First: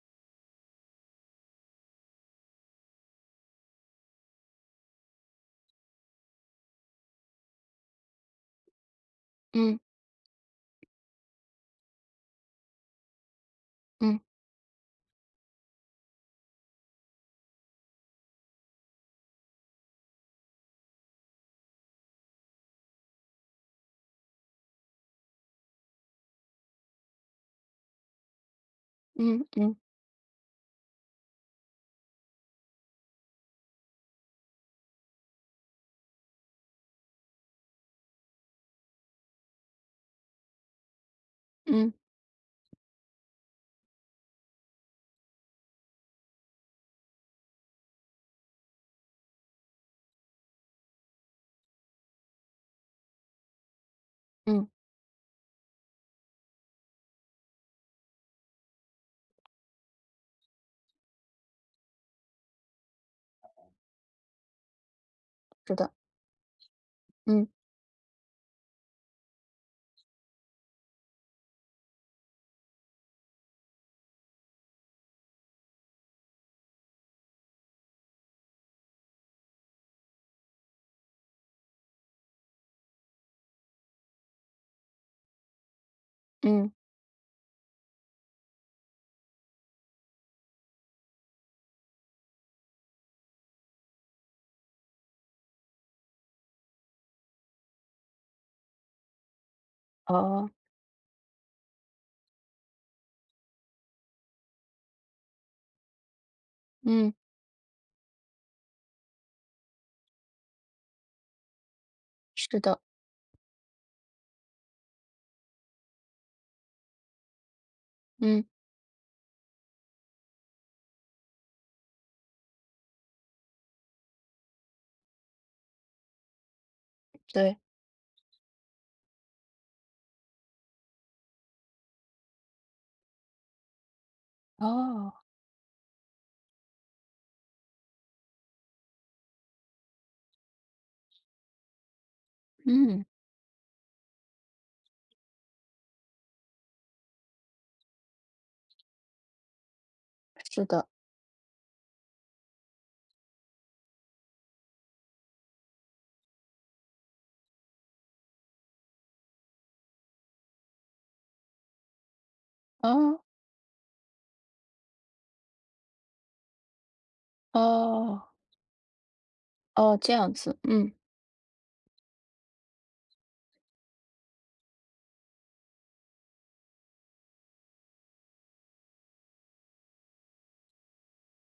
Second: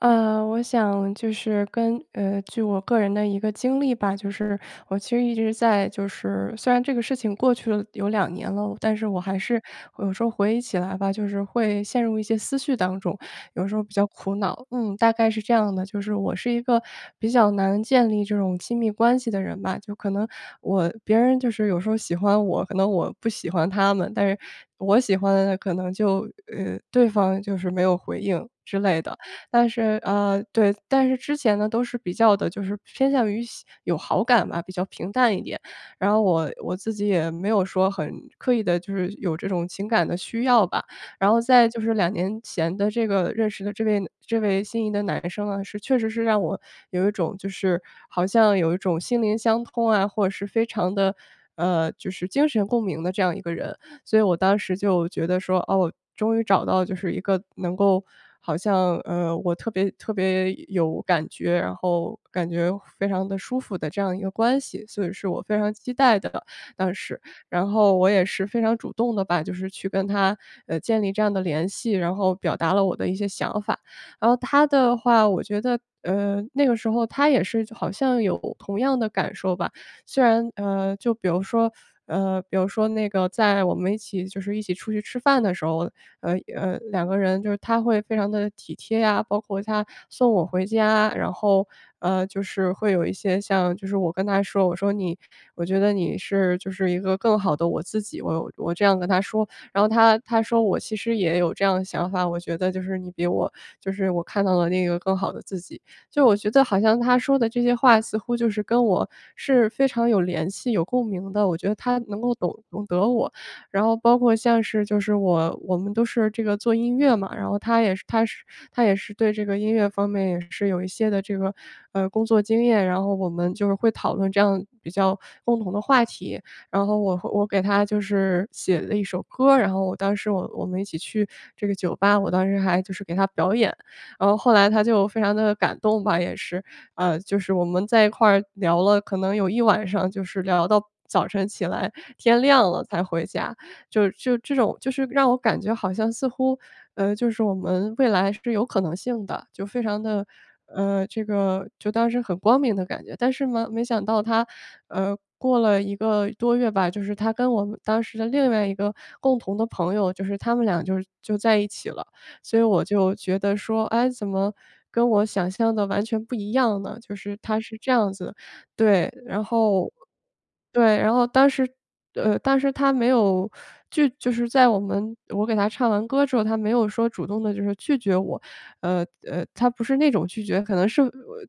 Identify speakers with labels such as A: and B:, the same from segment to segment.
A: 我想就是跟据我个人的一个经历吧，就是我其实一直在，就是虽然这个事情过去了有两年了，但是我还是
B: 嗯
A: 有时候回忆起来吧，就是会陷入一些思绪当中，有时候比较
B: 嗯
A: 苦恼。嗯，大概是这样的，就是我是一个比较难建立这种亲密关系的人吧，就可能别人就是有时候喜欢我，可能我不喜欢他们，但是我喜欢的可能就对方就是没有回应之类的。
B: 嗯
A: 但
B: 嗯
A: 是对，但是之前呢，都是比较的，就是偏向于喜有好感吧，比较平淡一点。然后我自己也没有说很刻意的，就是有这种情感的需要吧。然后在就
B: 嗯
A: 是2年前的这个认识的这位心仪的男生啊，是确实是让我有一种就是好像有一种心灵相通啊，或者是非常的就是精神共鸣的这样一个人。所以我当
B: 嗯，
A: 时就觉得说，哦，我终于找到就是一个能够好像，我特别特别有感觉，然后感觉非常的舒服的这样一个关系，所以是我非常
B: 是的，
A: 期待的，当时。
B: 嗯
A: 然后我也是非常主动的吧，就是去跟他，建立这样的联系，然后表达了我的一些想法。然后他的话，我觉得，那个时候他也是好像有同样的感受吧，虽然就比如说那个在我们一起就是一起出去吃饭的时候，
B: 嗯，
A: 2个人就是他会非常的体贴呀，包括他送我回家，然后，就是会有一些像就是我跟他说，我说："我觉得你是就是一个更好的我自己。"我这样跟他说，然后他
B: 哦，
A: 说："我其实也有这样的想法，我觉得就是你比我就是我看到了那个更好的自己。"就我觉得好像
B: 嗯，
A: 他说的这些话，似乎就是跟我是非常有联系、有共鸣的。我觉得他能够
B: 是
A: 懂
B: 的，
A: 懂得我，然后包括像是就是我们都是这个做音乐嘛，然后他也是他
B: 嗯，
A: 是他也是对这个音乐方面也是有一些的这个工作经验，然后我们就是会讨论这样比较共同的话题，然后我
B: 对，
A: 给他就是写了一首歌，然后我当时我们一起去这个酒吧，我当时还就是给他表演，然后后来他就
B: 哦，
A: 非常的感动吧，也是，就是我们在一块儿聊了可能有一晚上，就是聊到早晨起来，天亮了才
B: 嗯，
A: 回家。就这种就是让我感觉好像似乎，就是我们未来是有可能性的，就非常的，
B: 是的，
A: 这个就当时很光明的感觉。但是嘛，没想到他，过了一个多月吧，就是他跟我们当时的另外一个共同的朋友，就是他们俩就在一起了。所以我就
B: 哦
A: 觉得说，哎，怎么跟我想象的完全不一样呢？就是它是这样子
B: 哦
A: 的，对，然后
B: 哦，这样子，嗯
A: 对，然后当时他没有就是在我给他唱完歌之后，他没有说主动的，就是拒绝我，他不是那种拒绝，可能是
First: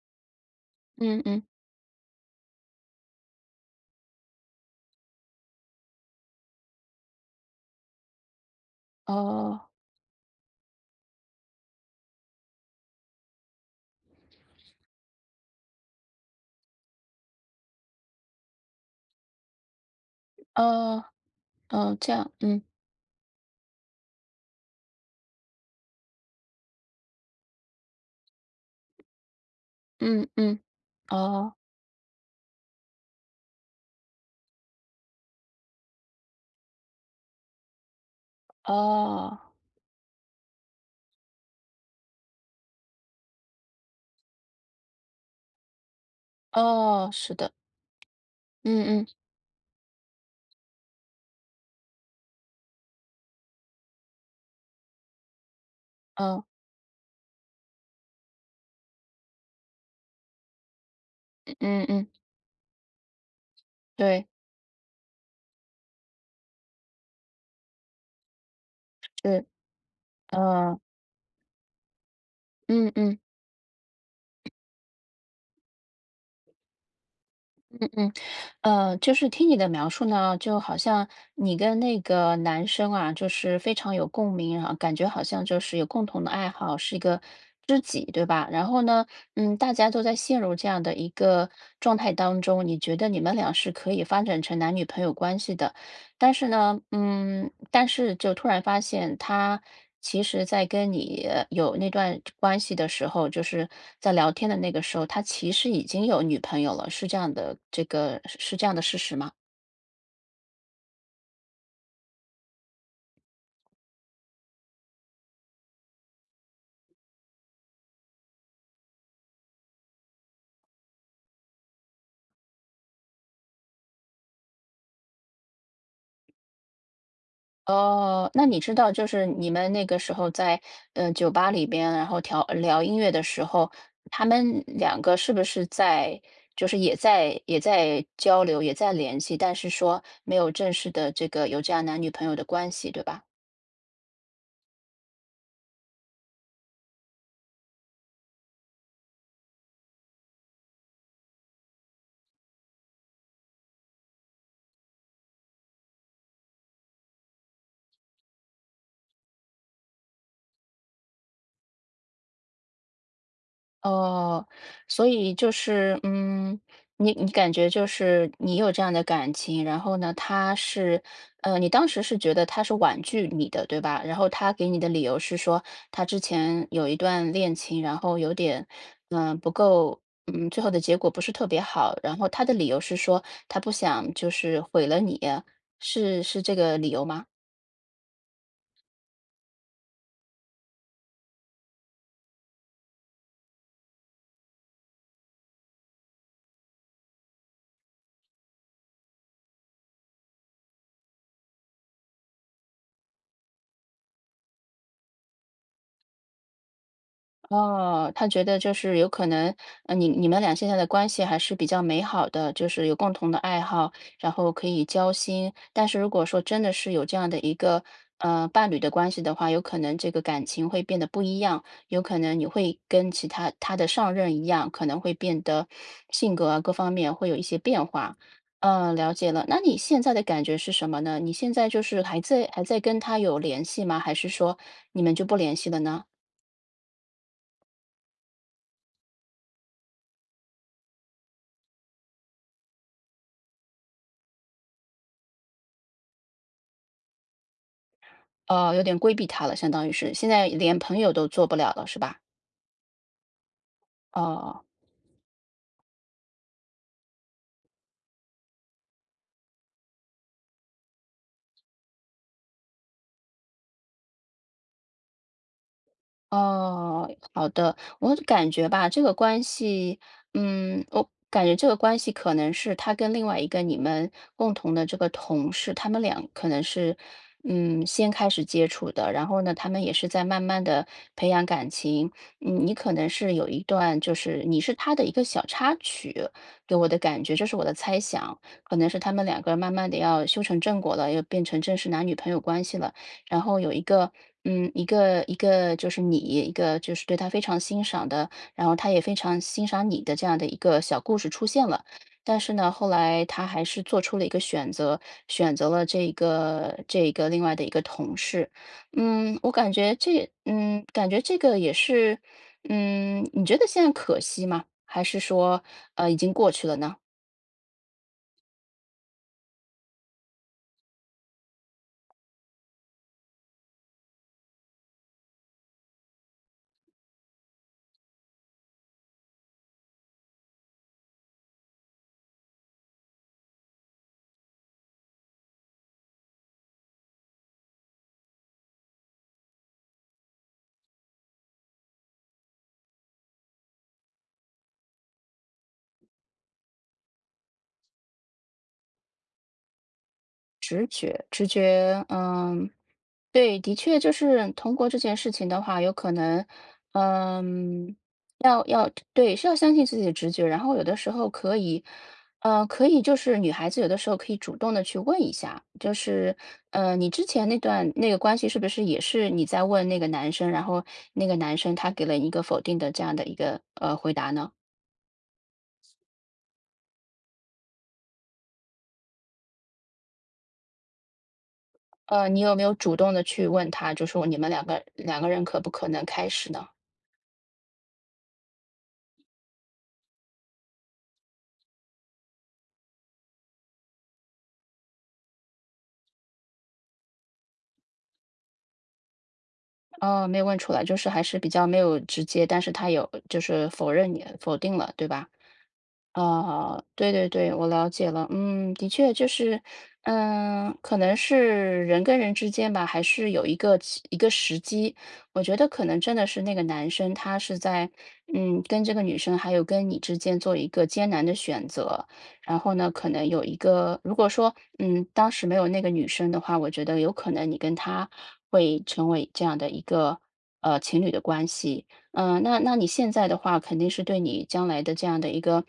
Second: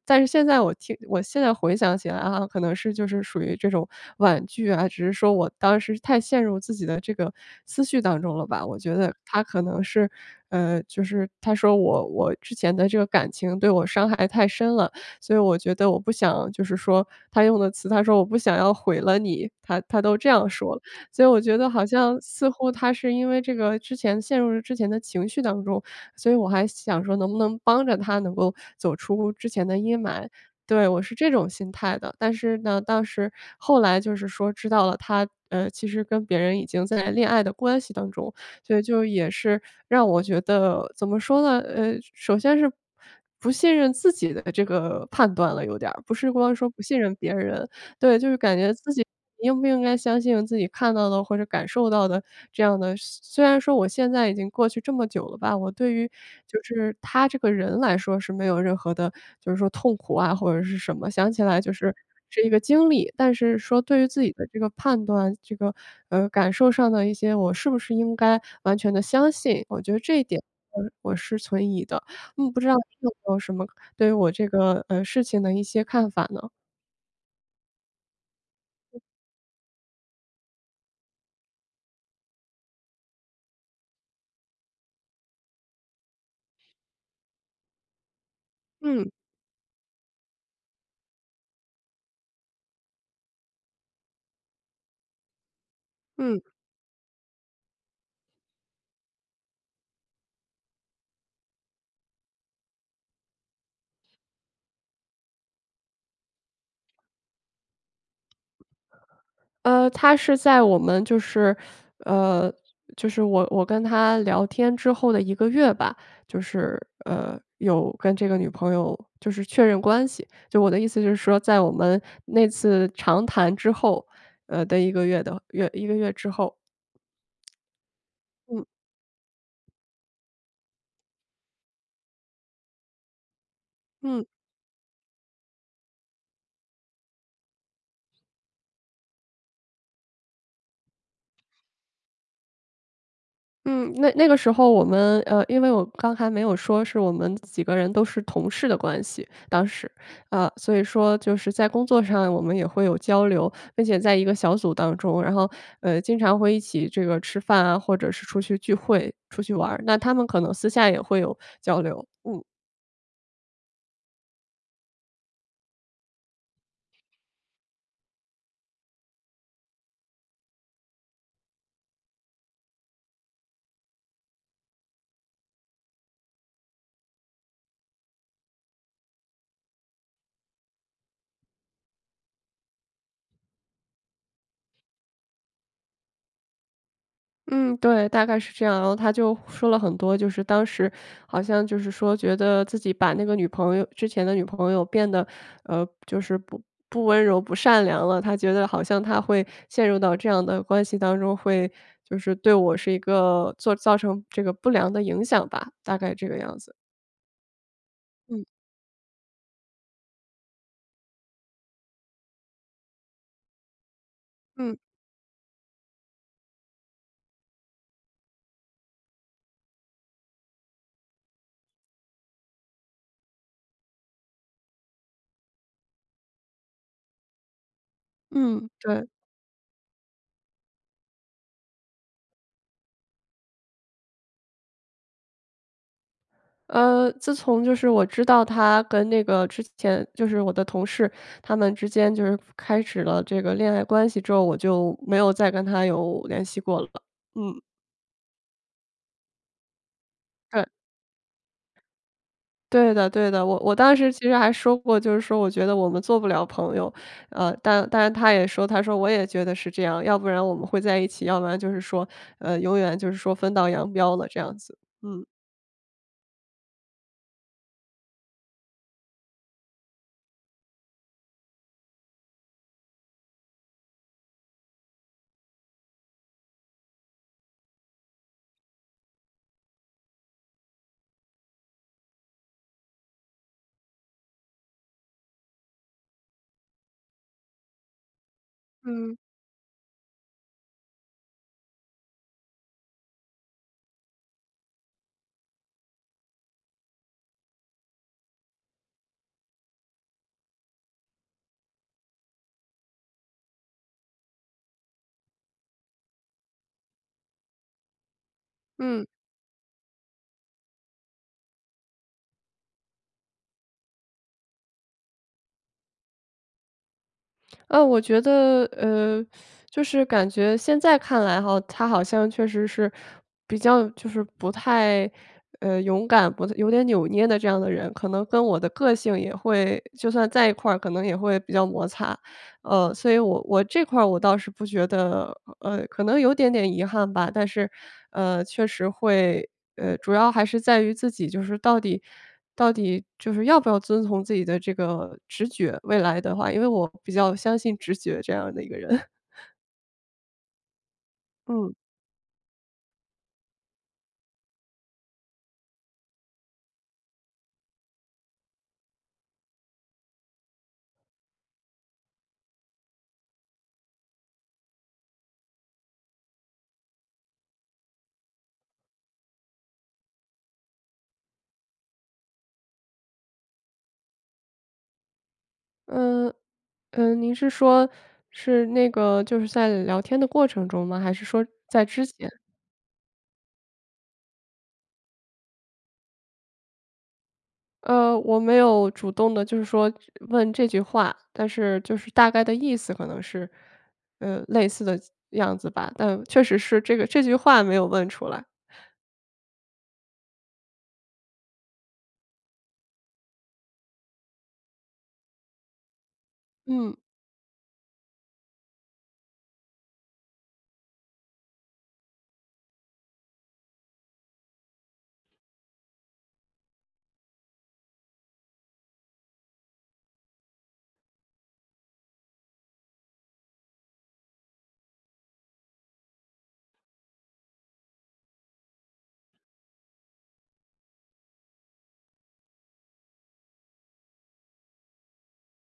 A: 但是现在我听
B: 嗯
A: 我现
B: 嗯，
A: 在回想起来啊，可能是就是属于这种婉拒啊，只是说我当时太陷入自己的这个思绪当中了吧。我觉得他可
B: 哦
A: 能是，就是他说我之前的这个感情对我伤害太深了，所以我觉得我不想就是说他用的词，他说："我不想要毁了你。"他都这样说了。
B: 哦
A: 所以我觉得好
B: 哦，这
A: 像
B: 样，
A: 似
B: 嗯
A: 乎他是因为这个之前陷入了之前的情绪当中，所以我还想说能不能帮着他能够走出之前的阴
B: 嗯
A: 霾。
B: 嗯，
A: 对，我是这种
B: 哦
A: 心态的。但是呢，当时后来就是说知道了他，其实跟别人已经在恋爱的关系当中了，所以就也
B: 哦
A: 是让我觉得怎么说呢？首先是不信任自己的这个判断了有点儿，不是光说不信
B: 哦，
A: 任
B: 是
A: 别
B: 的，
A: 人，对，就是感觉自
B: 嗯
A: 己
B: 嗯
A: 应不应该相信自己看到的或者感受到的这样的。虽然说我现在已经过去这么久了吧，我对于
B: 哦
A: 就是他这个人来说是没有任何的，就是说痛苦啊或者是什么，想起来就
B: 嗯
A: 是
B: 嗯，
A: 是一个经历。但是说对于自
B: 对，
A: 己的这个判断，这个，感受上的一些我是不是应该完全的相
B: 对
A: 信，我觉得这一点
B: 呃，
A: 我是存疑的。嗯，不知道你
B: 嗯嗯。
A: 有
B: 嗯
A: 没有什么对于我这个，事情的一些看法呢？
B: 嗯嗯，就是听你的描述呢，就好像你跟那个男生啊，就是非常有共鸣啊，然后感觉好像就是有共同的爱好，是一个知己，对吧？然后呢，
A: 嗯，
B: 嗯，大家都在陷入这样的一个状态当中，你觉得你们俩是可以发展成男女朋友关系的。但
A: 嗯。
B: 是呢，嗯，但是就突然发现他其实在跟你有那段关系的时候，就是在聊天的那个时候，他其实已经有女朋友了，是这样的，这个是这样的事实吗？
A: 他是在我们就是，呃，就是我跟他聊天之后的一个月吧，就是，有跟这个女朋友就是确认关系。就我的意思就是说，在我们那次长谈之后，的一个月的月一个月之后。
B: 哦，那你
A: 嗯，
B: 知道，就是你们那个时候在嗯酒吧里边，然后调聊音乐的时候，他
A: 嗯。
B: 们两个是不是在，就是也在也在交流，也在联系，但是说没有正式的这个有这样男女朋友的关系，对吧？
A: 嗯，那个时候我们因为我刚才没有说是我们几个人都是同事的关系，当时，所以说就是在工作上我们也会有交流，并且在一个小组当中，然后经常会一起这个吃饭啊，或者是出去聚会、出去玩儿，那他们可能私下也会有交流。
B: 哦，所以就是，嗯，你你感觉就是你有这样的感情，然后呢，他是，你当时是觉得他是婉拒你的，对吧？然后他给你的理由是说，他之前有一段恋情，然后有点，嗯、不够，嗯，最后的结果不是特别好。然后他的理由是说，他不想就是毁了你，是这个理由吗？
A: 嗯，对，大概是这样。然后他就说了很多，就是当时好像就是说，觉得自己把那个女朋友之前的女朋友变得，就是不温柔、不善良了。他觉得好像他会陷入到这样的关系当中，会就是对我是一个做造成这个不良的影响吧，大概这个样子。
B: 哦，他觉
A: 嗯
B: 得就是有可能，你你们俩现在的关系还是比较美好的，就是有共同的爱好，然后可
A: 嗯
B: 以交心。但是如果说真的是有这样的一个呃伴侣的关系的话，有可能这个感情会变得不一样，有可能你会跟其他他的上任一样，可能会变得性格啊各方面会有一些变化。
A: 嗯，
B: 嗯，
A: 对。
B: 了解了。那你现在的感觉是什么呢？你现在就是还在还在跟他有联系吗？还是说你们就不联系了呢？
A: 自从就是我知道他跟那个之前就是我的同事，他们之间就是开始了这个恋爱关系之后，我就没有再跟他有联系过了。嗯，
B: 哦，有点规避他了，相当于是，现在
A: 对，
B: 连朋友都做不了了，是吧？
A: 对的对的，我当时其实还
B: 哦。
A: 说过，就是说我觉得我们做不了朋友，但是他也说，他说我也觉得是这样，要不然我们会在一起，要不然就是说，永远就是说分道扬镳了这样子。嗯。
B: 哦，好的，我感觉吧，这个关系，嗯，我感觉这个关系可能是他跟另外一个你们共同的这个同事，他们俩可能是，嗯，先开始接触的，然后呢，他们也是在慢慢的培养感情，嗯，你可能是有一段，就是你是他的一个小插曲，给我的感觉，这是我的猜想，可能是他
A: 嗯
B: 们两个慢慢的要修成正果了，要变成正式男女朋友关系了。然后有一个，嗯，一个就是你，一个就是对他非常欣赏的，然后他也非常欣赏你的这样的一个小故事出现了。但是呢，后来他还是做出了一个选择，选择了这个另外的一个同事。
A: 嗯。
B: 嗯，我感觉这，嗯，感觉这个也是，嗯，你觉得现在可惜吗？还是说，已经过去了呢？
A: 我觉得，就是感觉现在看来哈，他好像确实是比较就是不太，勇敢，不有点扭捏的这样的人，可能跟我的个性也会就算在一块儿，可能也会比较摩擦。所以我这块儿我倒是不觉得，可能有点点遗憾吧，但是，确实会，主要还是在于自己就是到底就是要不要遵从自己的这个直觉，未来的话，因为我比较相信直觉这样的一个人。
B: 直觉，直
A: 嗯，嗯
B: 觉，嗯。对，的确就是通过这件事情的话，有可能，嗯，要对，是要相信自己的直觉，然后有的时候可以，可以就是女孩子有的时候可以主动的去问一下，就是，你之前那段那个关系是不是也是你在问那个男生，然后那个男生他给了你一个否定的这样的一个回答呢？
A: 嗯。您是说是那个就是在聊天的过程中吗？还是说在之前？
B: 你有没有主动的去问他，就说你们两个人可不可能开始呢？
A: 我没有主动的，就是说问这句话，但是就是大概的意思可能是，类似的样子吧，但确实是这句话没有问出来。
B: 哦，没有问出来，就是还是比较没有直接，但是他有就是否认你，否定了，对吧？啊，
A: 嗯，
B: 对对对，我了解了。嗯，的确就是，嗯，可能是人跟人之间吧，还是有一个一个时机。我觉得可能真的是那个男生，他是在，嗯，跟这个女生还有跟你之间做一个艰难的选择。然后呢，可能有一个，如果说，嗯，当时没有那个女生的话，我觉得有可能你跟他会成为这样的一个，情侣的关系。嗯，那你现在的话，肯定是对你将来的这样的一个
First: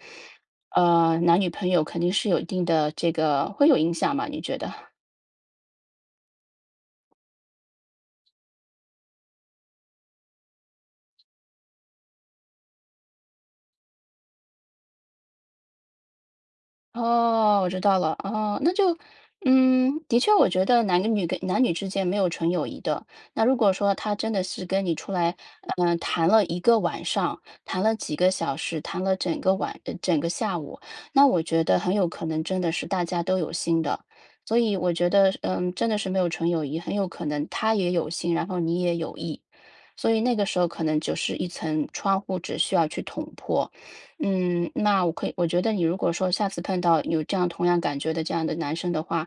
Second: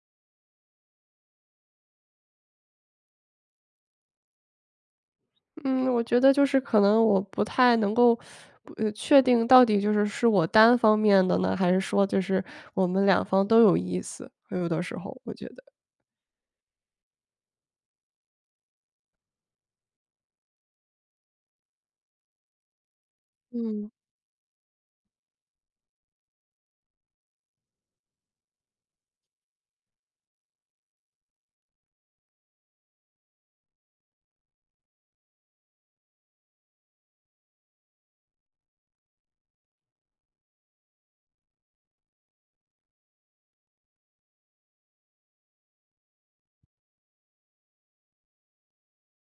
B: 男女朋友肯定是有一定的这个会有影响嘛？你觉得？
A: 嗯，我觉得就是可能我不太能够，确定到底是我单方面的呢，还是说就是我们两方都有意思，有的时候我觉得。
B: 哦，我知道了。哦，那就，嗯，的确，我觉得男跟女跟男女之间没有纯友谊的。那如果
A: 嗯，
B: 说他真的是跟你出来，嗯、谈了一个晚上，谈了几个小时，谈了整个晚，呃整个下午，那我觉得很有可能真的是大家都有心的。所以我觉得，嗯，真的是没有纯友谊，很有可能他也有心，然后你也有意。所以那个时候可能就是一层窗户纸需要去捅破。嗯，那我可以我觉得你如果说下次碰到有这样同样感觉的这样的男生的话，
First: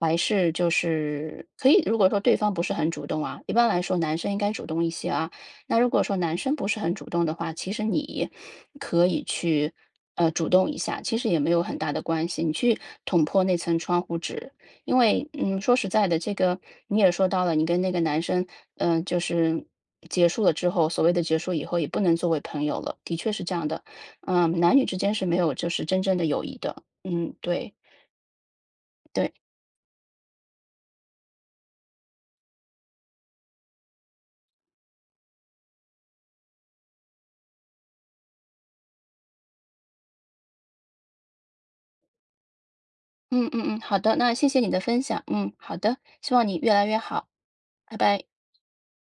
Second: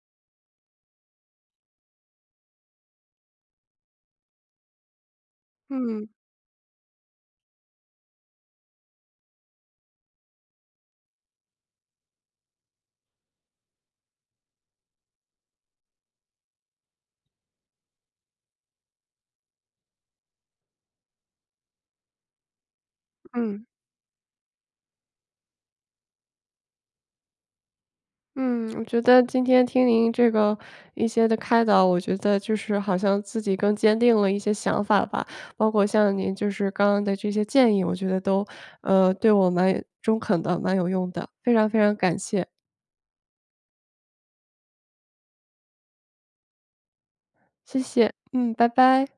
B: 还是就是可以，如果说对方不是很主动啊，一般来说男生应该主动一些啊。那如果
A: 嗯，
B: 说男生不是很主动的话，其实你可以去主动一下，其实也没有很大的关系。你去捅破那层窗户纸，因为嗯，说实在的，这个你也说到了，你跟那个男生，嗯、就是结束了之后，所谓的结束以后也不能作为朋友了，的确是这
A: 嗯。
B: 样的。嗯，男女之间是没有就是真正的友谊的。嗯，对
A: 嗯，我觉得
B: 对，
A: 今天听您这个一些的开导，我觉得就是好像自己更坚定了一些想法吧。包括像您就是刚刚的这些建议，我觉得都对我蛮中肯的，蛮有用的。非常非常感谢，
B: 嗯嗯嗯，好的，那谢谢你的分享，嗯，好的，希望你越来越好，
A: 谢
B: 拜
A: 谢。
B: 拜。
A: 嗯，拜拜。